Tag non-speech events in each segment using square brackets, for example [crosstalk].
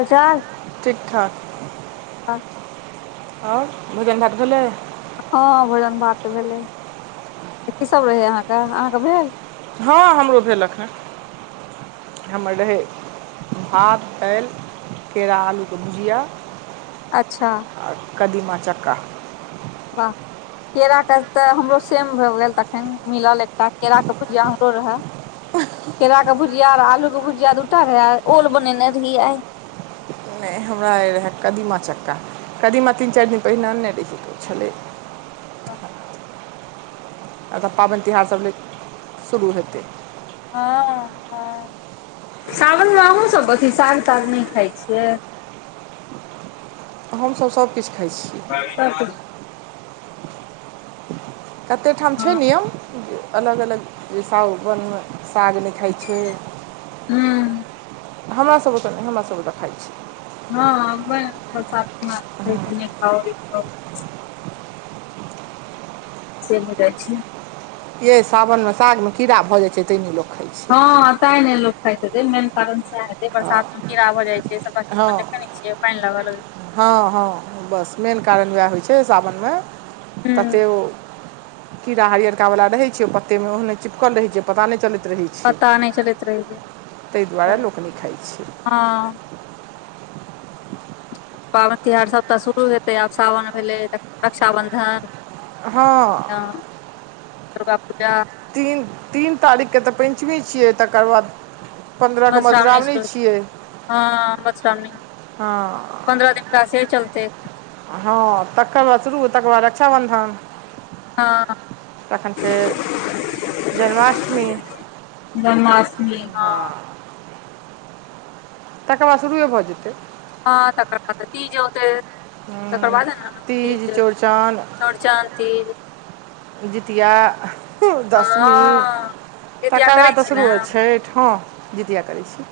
अचार ठीक ठाक और भोजन भात भेलै हँ भोजन भात तऽ भेलै की सब रहै अहाँके अहाँके भेल हँ हमरो भेलख हँ हमर रहै भात आल केरा आलू के भुजिया अच्छा आ कदीमा चक्का। वाह केराके तऽ हमरो सेम भऽ गेल तखन मिलल एकटा केराके भूजा हमरो रहे। केरा के भुजिया आलू के भुजिया दूटा रहे ओल बनेने रहियै आय। नइ हमरा रहै कदीमा चक्का कदीमा तीन चारि दिन पहिने अनने रहिअइ त छलै। [unintelligible] एतऽ पाबनि तिहार सब लै शुरू हेतै। हँ हं सावन मे अहुँ सब अथी साग ताग नइ खाय छियै? हमसब सब किछु खाइ छीयै। सब [unintelligible] कते ठाम छैय न यौ अलग अलग जै सावनमे साग नहि खाइ छैय हूँ हमरासब ओत नहि हमरा सब ओत खाइ छैय। हँ ब बस ख [unintelligible] से नहि जाइ छैय। यैय सावनमे साग मे कीड़ा भऽ जाइ छैय तैं न लोक खाइ छै हँ तैं नहि लोक खाइत हेतै मेन कारण सैह होतै। बरसात मे कीड़ा भ जाइ छैय सबटा चीज मे हँ देखै नहि छियै पानि लागऽ लगै छैय। हँ हँ बस मेन कारण वैह होइ छैय सावनमे छै हूँ तते ओ कीड़ा हरियरका वाला रहै छैय ओ पत्ते मे ओहने चिपकल रहै छैय पता नहि चलैत रहै छैय। पता नहि चलैत रहै छैय दुआरे लोक नहि खाइ छै हँ। पाबनि तिहार सबटाऽ शुरू हेतै आब सावन भेलै रक्षाबन्धन हँ दुर्गा पूजा तीन तीन तारीखके तऽ पञ्चमी छियै तकर बाद पन्द्रह के मधुश्रावणी मधूश्रामनी शुरू छियै हँ हँ। पन्द्रहके [unintelligible] चलतै। हँ तकर बाद शुरू तकर बाद रक्षाबन्धन। हँ तखन फेर जन्माष्टमी हँ। तकर बाद शुरूए भऽ जेतै। हँ तकर बाद तीज होतै। तकर बादे न तीज चौरचन तीज। जितिया [unintelligible] दस मी हँ जितिया तकर करै बाद तऽ छी ने शुरू हो छैठ हँ जितिया करै छी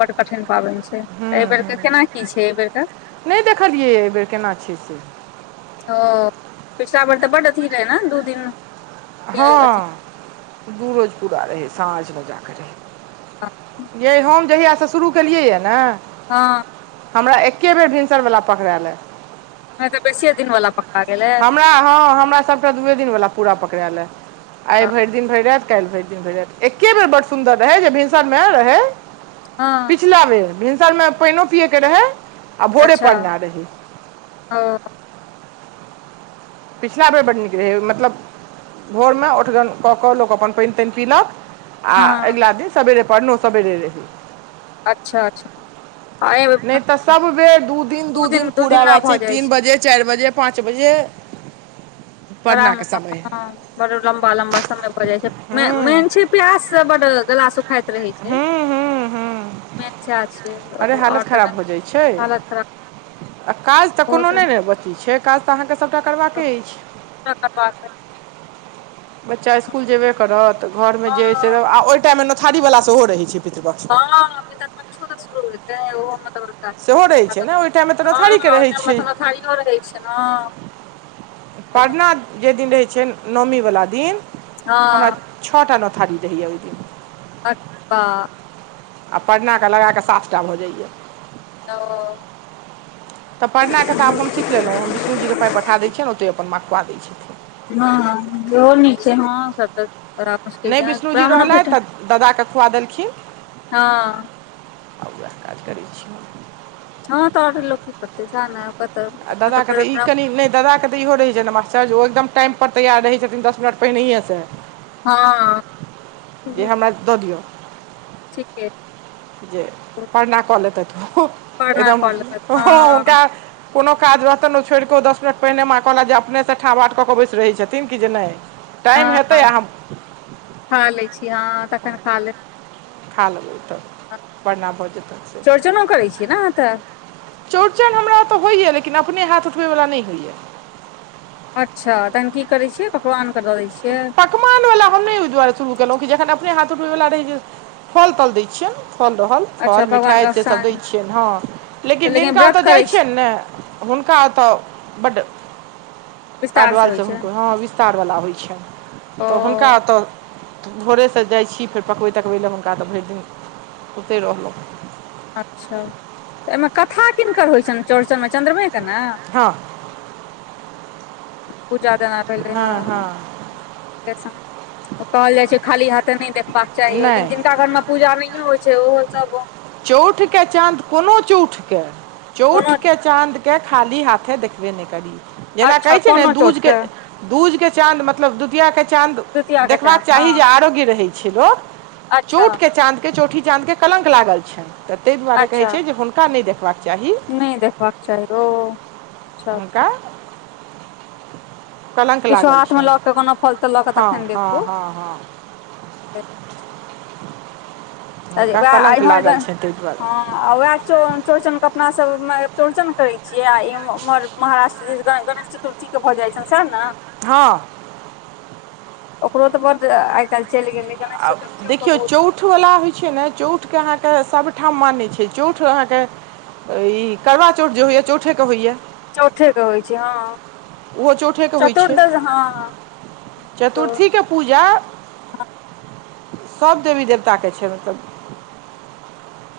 बड्ड कठिन पाबनि छैय हँ अइबेरके केना की छैय अइबेरक? नहि देखलियै अहि बेर केना की छैय से। ओ पिछला बेर तऽ बड अथी रहै ने दू दिन के हँ दू रोज पूरा रहै साँझमे जाके अथी रहै। यैय हम जहियासँ शुरू केलियैए ने हँ हमरा एके बेर भिनसरवला पकड़ायल या। नहि त बेसीेये दिन वाला पकरा गेलैया? हमरा हँ हमरा सबटा दूए दिन वाला पूरा पकड़ायैल या। आइ भरि दिन भरि राति काल्हि भरि दिन भरि राति एके बेर ब्ड सुन्दर रहै जे भिनसरमे रहै हँ पिछिला बेर भिनसर मे पानि पियए के रहै आ भोरे अच्छा पड़ना रहै हँ पिछला बेर बड्ड नीक रहै मतलब भोर मे ओठगन कऽ कऽ लोक अपन पानि तानि पीलक आ हँ अगिला दिन सवेेरे परनो सवेरे रहै। अच्छा अच्छा आ एहिमे नइ तऽ सब बेर दू दिन दू दिन पूरा ब छै तीन बजे चारि बजे पाँच बजे [inaudible] परनाके समय बड लम्बा लम्बा समय भ जाय छै मेन हूँ मेन छै प्यास से बड गलास सुखायत छै हूँ हूँ मे छै अरे हालत आओर त खराब भऽ जाइ छै हालत खराब [unintelligible] आ काज तऽ कोनो बहुत नइ पूरा ने बची छै काज तऽ अहाँकेँ सभटा करबाक अछि [inaudible] बच्चा इस्कुल मुश्किल। जेबे करत घरमे जे से हँ आ ओहि टाईममे नथारीवला सेहो रहै छै पितृपक्षमे हँ पितर पक्षो तऽ शुरू होतै ओहो मतलब सेहो रहै छै ने ओहि टाइममे तऽ हँ नोथारीके ओहि रहै टाइममे छै तऽमाथारिओ रहै छै ने परना जे दिन रहै छै नओमीवला दिन हँ हमरा छओटा नौथारी दैए ओहि दिन [inaudible] आ परनाे लगा कऽ सात टा भऽ जाइयए ओ तऽ परना के आब हम सीख लेलहुँ हम विष्णु जीके पाय पठा दै छियनि ओतहि अपन माँ खोआ दैत छथि हँँ इहो नीक छै हँ सब तऽ बड़ा मुश्किल छै ब्राह्मण भैठ ददाके खुआ देलखिन हँ आ उएह काज करै छी हँ तऽ आर लोक की करतै सेहे ने तऽ आ ददाके तऽ ई कनी नहि दादाकेऽ इहो रहै छै ने मास्टर एकदम टाईम पर तैयार रहै छथिन दस मिनट पहिनइए से हँ जे हमरा दऽ दिअ ठीके जे परना कले त परना एकदम कऽ लेबै हँ हुनका कोनो काज रहतनि ओ छोड़ि कऽ दस मिनट पहिने माँ कहलक जे अपने से ठा भाट कऽ केऽ बैस रहैत छथिन कु जे नहि [inaudible] हँ आ हम खा लै छी हँ तखन खा ले खा लेबै तऽ परना भऽ जेतनि से चौड़चनो करै छियै ने अहाँ तऽ चौड़चन हमरा तऽ होइए लेकिन अपने हाथ उठबैवला नहि होइए अच्छा तहन की करै छियै पकवानके दऽ दै छियै कमान वला हम नहि ओहि दुआरे शुरू केलहुँ कि जखन अपने हाथ उठबै वला रहै छै फल तल दैत छियनि फल रहल अच्छा फल मिठाइ भगवानके सेसभ साँझ दै छियनि हँ लेकिन जिनका व्रत ओतय करै जाइत छी छियनि ने हुनका तऽ बड विस्तारसँ कारडवाल होइ छै हुनको ह विस्तार वाला होइ छै ओ तऽ हुनका तऽ भोरेसँ जाइ छी फेर पकबैत तकबै लए हुनका तऽ भरि दिन ओते रहलहुँ अच्छा तऽ एहिमे कथा किनकर होइ छनि चौड़ चनमे चन्द्रमेके ने हँ पूजा देना पहिले हँ कहल जाइ छै खाली हाथे नहि देखबाक चाही ओहि दिन नहि जिनका घरमे पूजा ओनहिये होइ छै ओहो सब चौठ के चाँद कोनो चौठ के चौठ कोनो के चाँद के खाली हाथे देखबे नइ करी जेना अच्छा कहै छै ने कोनो दूज चोट के दूज के चाँद मतलब दूतिया के चाँद द्वितीया के चाँद देखबाक हँ चाही जे आरोग्य रहै छै अच्छा चोट के चाँद के चोठी चाँद के कलंक लागल छै तइ दुआरे अच्छा कहैत छै जे हुनका नहि देखबाक चाही नहि देखबाक चाही ओ अच्छा हुनका अच्छा कलंक किछो लागल हाथमे छैन लऽ कऽ कोनो फल तल लऽ कऽ हँ तखन हँ देखू हँ हँ। हुनका वएह कलंक इम्हर लागल छैनि ताहि हँ दुआरे। आ उएहे चौड़चनके अपनासभमे चौड़चन करै छियै आ इमहर महाराष्ट्र गणेश चतुर्थी के भऽ जाइत छनि सैह ने? हँ ओकरो तऽ बड आइ काल्हि चलि गेलै गणेश आ चतुर्थीयो के देखियौ बहुत चौठवला होइ छैय ने चौठके अहाँके सभठाम मानै छैय चौठ अहाँके ई करवा चौठ जे होइया चौठे के होइया। चौठेके होइ छैय हँ। ओहो चौठे के होइ छैय चतुर्दश हँ सेहो चतुर्थी के पूजा सब देवी देवता के छैय मतलब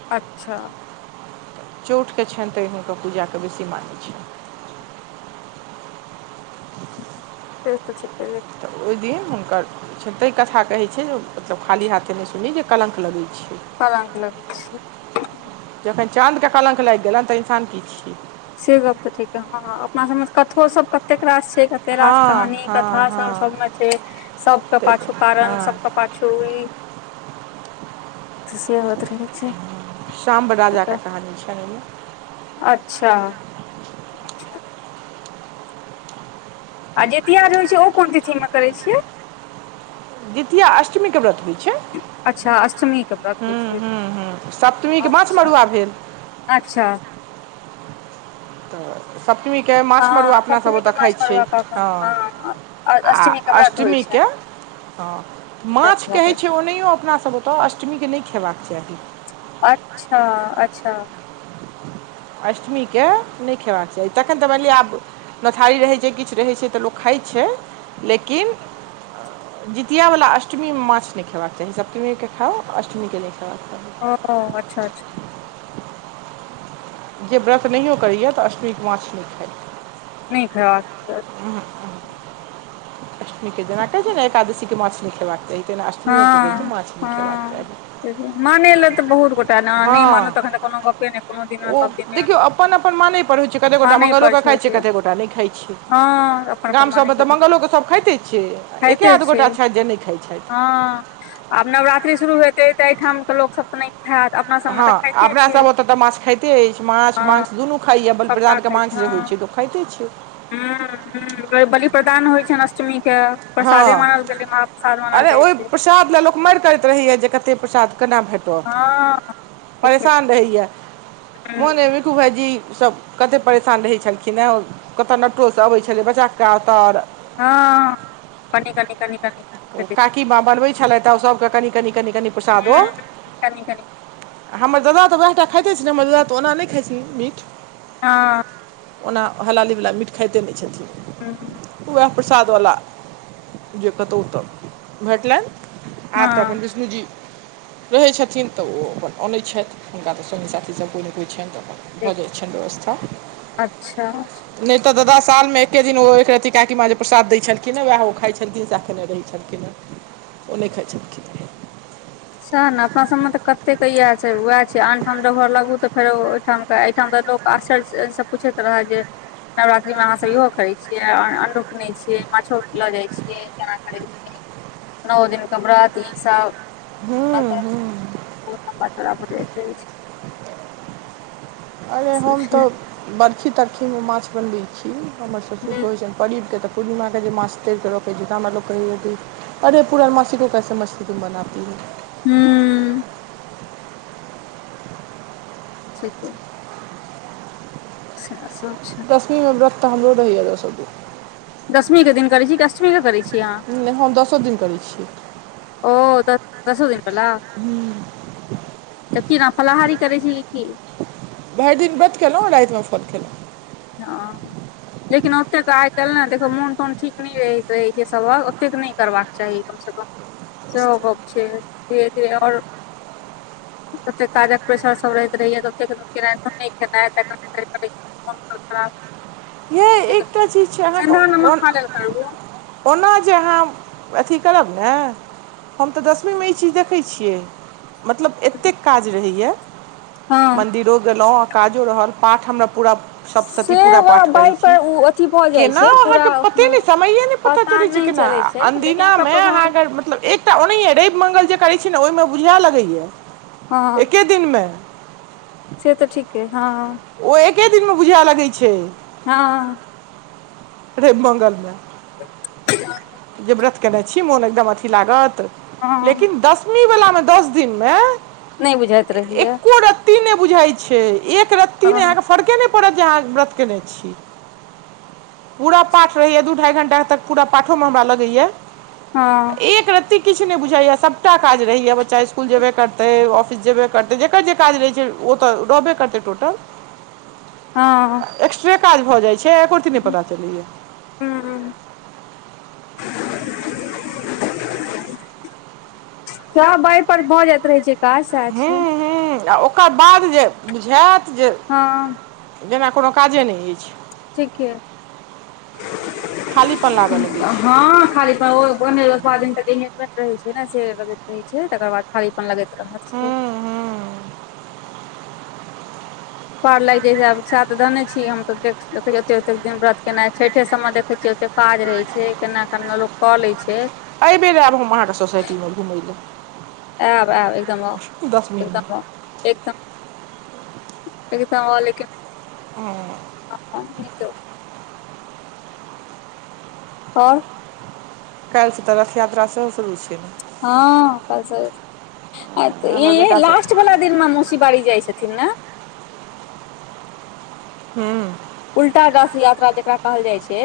अच्छा चौठके छैनि तैनि हुनकर पूजाके बेसी मानै छनि। [inaudible] [unintelligible] तऽ ओहि दिन हुनकर छतहि कथा कहैत छैय जे मतलब खाली हाथे नहि सुनी जे कलंक लगैत छैय। कलंक लगै छैय। जखन चाँद के कलंक लागि गेलनि तऽ इंसान की छियै। से गप तऽ ठीके हँ अपना सब मे कथो सब कतेक राश तेरास हँ कहानी हँ कथा सब हँ सबमें छैय सबके ताहि पाछू कारण सबके पाछू ई से होइत रहै छै [inaudible] शाम बराजा क तऽ कहानी छैय अईमे। अच्छा [inaudible] आ जीतिया जे होइत छैय ओ कोन तिथिमे करैत छियै? जीतिया अष्टमीे के व्रत होइत छैय। अच्छा अष्टमी के व्रत होइ हूं छै हूं हूं सप्तमीके माछ अच्छा मड़ुआ भेल अच्छा सप्तमीे के माछ हँ मारुआ अपना सब सप्तमी के ओतऽ खाइ माछ छियै मरुआ कऽ कऽ हँ आ अष्टमी के व्रत होइ छै अष्टमीके हँ व्रत माछ भऽ कहै गेल छैय ओनहियो अपना सब क अष्टमीके नहि खेबाक चाही। अच्छा अच्छा अष्टमीेँ के नहि खेबाक चाही तखन तऽ बलियै आब मथारी रहै छैय किछु रहै छैय तऽ लोक खाइ छैय लेकिन जितिया वला अष्टमीमे माछ नहि खेबाक चाही सप्तमीके खाउ अष्टमीके नहि खेबाक चाही। ओ अच्छा अच्छा। अच्छा जे व्रत नहियो करैया तऽ अष्टमीक माछ नहि खाइत। नहि [unintelligible] अष्टमी के जेना कहै छैय ने एकादशी के माछ नहि खेबाक चाही। तहिना अष्टमियोके कहै छै हँ माछ नहि खेबाक हँ चाही माने ला तऽ बहुत गोटा ने नहि मानब तखन हँ त कोनो गपे नहि। कोनो दिना ओ सब दिने देखियौ लोक अपन अपन माने पर होइत छैय कते गोटा मानै पर मंगलोके छै होइ खाइत छैय छै कतेक गोटा नहि खाइत छियै। हँ अपन अपन मानै गामसभमे तऽ भेल, मांगलो के सभ खाइते छियै एके खाइते आध छै गोटा छैय जे नहि खाइत छथि। हँ आब नवरात्रि शुरू हेतै तऽ एहिठामकेऽ लोक सब नहि खायत अपन हँ अपनासभ ओतय तऽ माछ खाइते अछि माछ हँ मास दुनू खाइए सबटा बलिप्रदानके मास जे होइत छैय। खाइते छीयै हू ह बलि प्रदान होइ छनि अष्टमी के प्रसादे मानल गेलय मह प्र्रसाद मानल जाइ ओय छै प्रसाद ल म करैत रहैय कतसाद के भेटत हँ ठीके परेश रहैया हूं मोन खू भइजी सब कते परेशान रहै छलखिन हँ कतय नव टोल सँ अबै छलै बच्चा का तर हँ कनी कनी कनी कनी ओ काकी माँ बनबै छलथि त सभके कनि कनि कनि प्रसादो हूं कनि कनि हमर दादा तऽ उएह टा खाइत छै ने हमर दादा तऽ ओना नहि खाइत छी मीठ हँ ओना हलालीवला मीट खाइते नहि हूँ छथिन उएह प्रसादवला जे कहतहुँ ओ तऽ भेटलनि आ त हँ अपन विष्णु जी रहै छथिन तऽ ओ अपन अनैत छथि हुनका तऽ संगी साथीसभ कोइ नहि होइ छनि तऽ अपन भऽ ठीक जा छ व्यवस्था अच्छा अच्छा नहि तऽ दादा साल मे एके दिन एक रती काकी माँ जे प्रसाद दै छलखिन ह वह ओ खाइ छलखिन स केेने रहहि छटकि ओने ख छटकिन सएह ने अपना सबमे तऽ कते इएह छै उएह छियै आन ठाम घर लगू तऽ फेरो ओहिठाम एहिठाम त लोक आशर सब पूछैत रहय जे नवरात्रि मे अहाँ सब इहो करे छियै अन्नू किने छीये माछू लऽ जाइ छियै केना करै छियै नओ दिनके व्रत ई सब हम्म, हम्म। मतलम्बा चौड़ा भर रहै छै अरे हम छै तऽ बर्फी तरखीमे माछ बनबैत छी हमर सभसँ भोजन पढ़िककेऽ पूर्णिमाे जे के मास्तरके रखै जितना मतल लोक कह कि अरे पूरनमासी को कैसे मछली तुम बनातती है हूँ ठीके से सब छै दशमीमे व्रत तऽ हमरो रहैए दस द दशमी के दिन करैत छी कि अष्टमी के करैत छी अहाँ नइ हम दसो दिन करै छियै ओ दस दसो दिन बला हू तऽ कीना फलाहारी करै छै की भरि दिन बरत केलहुँ रति फन केलहुँ हँ लेकिन ओते के आइ कल ने देखो मोन तोन ठीक न रह रहे छै सबक ओतेक नहि करबाक के चाही कम से कम सेहो छै धीरे धीरे ओर ओते काजक परसर सब रहैत रहहिय खेनाइ [unintelligible] [inaudible] यय एकटा चीज छै सेन्धा अहाँके नमक खा लेल करू ओना जे अहाँ अथी करब ने हम त दसमीमे ई चीज देखइ छियै मतलब एतेक काज रहैए हँ मन्दिरो गेलौ आ काजो रहल पाठ हमरा पूरा सप्तशती पूरा सेवा पाठ केना अहाँके पते न हँ समय न पता चलै छै नहि केना छै लेकिन अन्दिना ओकर मे अहाँ प्रभाव अगर मतलब एक ओनहिय रवि मंगल जे करै छी ने ओहिमे बुझा लगैया हँ एके दिन मे से त ठीक है हँ ओ एके दिनमे बुझए लगैत छै हँ रइव मंगल मे [unintelligible] जे व्रत केने छी मोन एकदम अथी लागत हँ लेकिन दस इ वला मे दस दिन मे नइ बुझाइत रहिय एकरत्ती न बुझाइ छै एक रत्ती न हँ अहाँ के फरके नहि हाँ व्रत केने छी पूरा पाठ रहैय दू ढाई घंटा तक पूरा पाठ हम हवा लगए हँ एक रत्त किछु नहि बुझाय सबटा काज रहैया बच्चा स्कुल जेबे करते ऑफिस जेबे करते त जेकर जे काज रहै छै ओ त रहबे करते टोटल हँ एक्स्ट्रे काज भ जाइत छै एकरत्ती नहि पता चलैया हू [inaudible] सब एहिइ पर भ जाइत रहै छै काज सएह हुँ छै हुँ आ ओकर बाद जे बुझाएत जे हँ जेना कोनो काजे नहि अछि ठीके खालीपन लागऽ लगै छै हँ खाली सिन त एंगेजमेंट [unintelligible] रहे छै ने से लग रह छै तकर बाद थाली लगे [unintelligible] अहर से हू पार लागि जाइ छै आब साथ दने छी हम त देख देखे छ ओते ओते दिन व्रत केना छठे सबमे देखे छियै ओते काज रहे छै केना केना लोक क ले छै अ बेर आब हम वहाँके सोसाईटी मे घुमै ले आब आब एकदम एकदम एकदम एकदम लेकिन हुँ हँ त [unintelligible] और काल्हि सँ त रथ यात्रा सेहो शुरू छै ने हँ इ हमर है बेटासभ लास्ट वला दिन मे मुसी बारी जाइ छै छथिन ने हूँ उल्टा गास यात्रा जेकरा कहल जाइ छै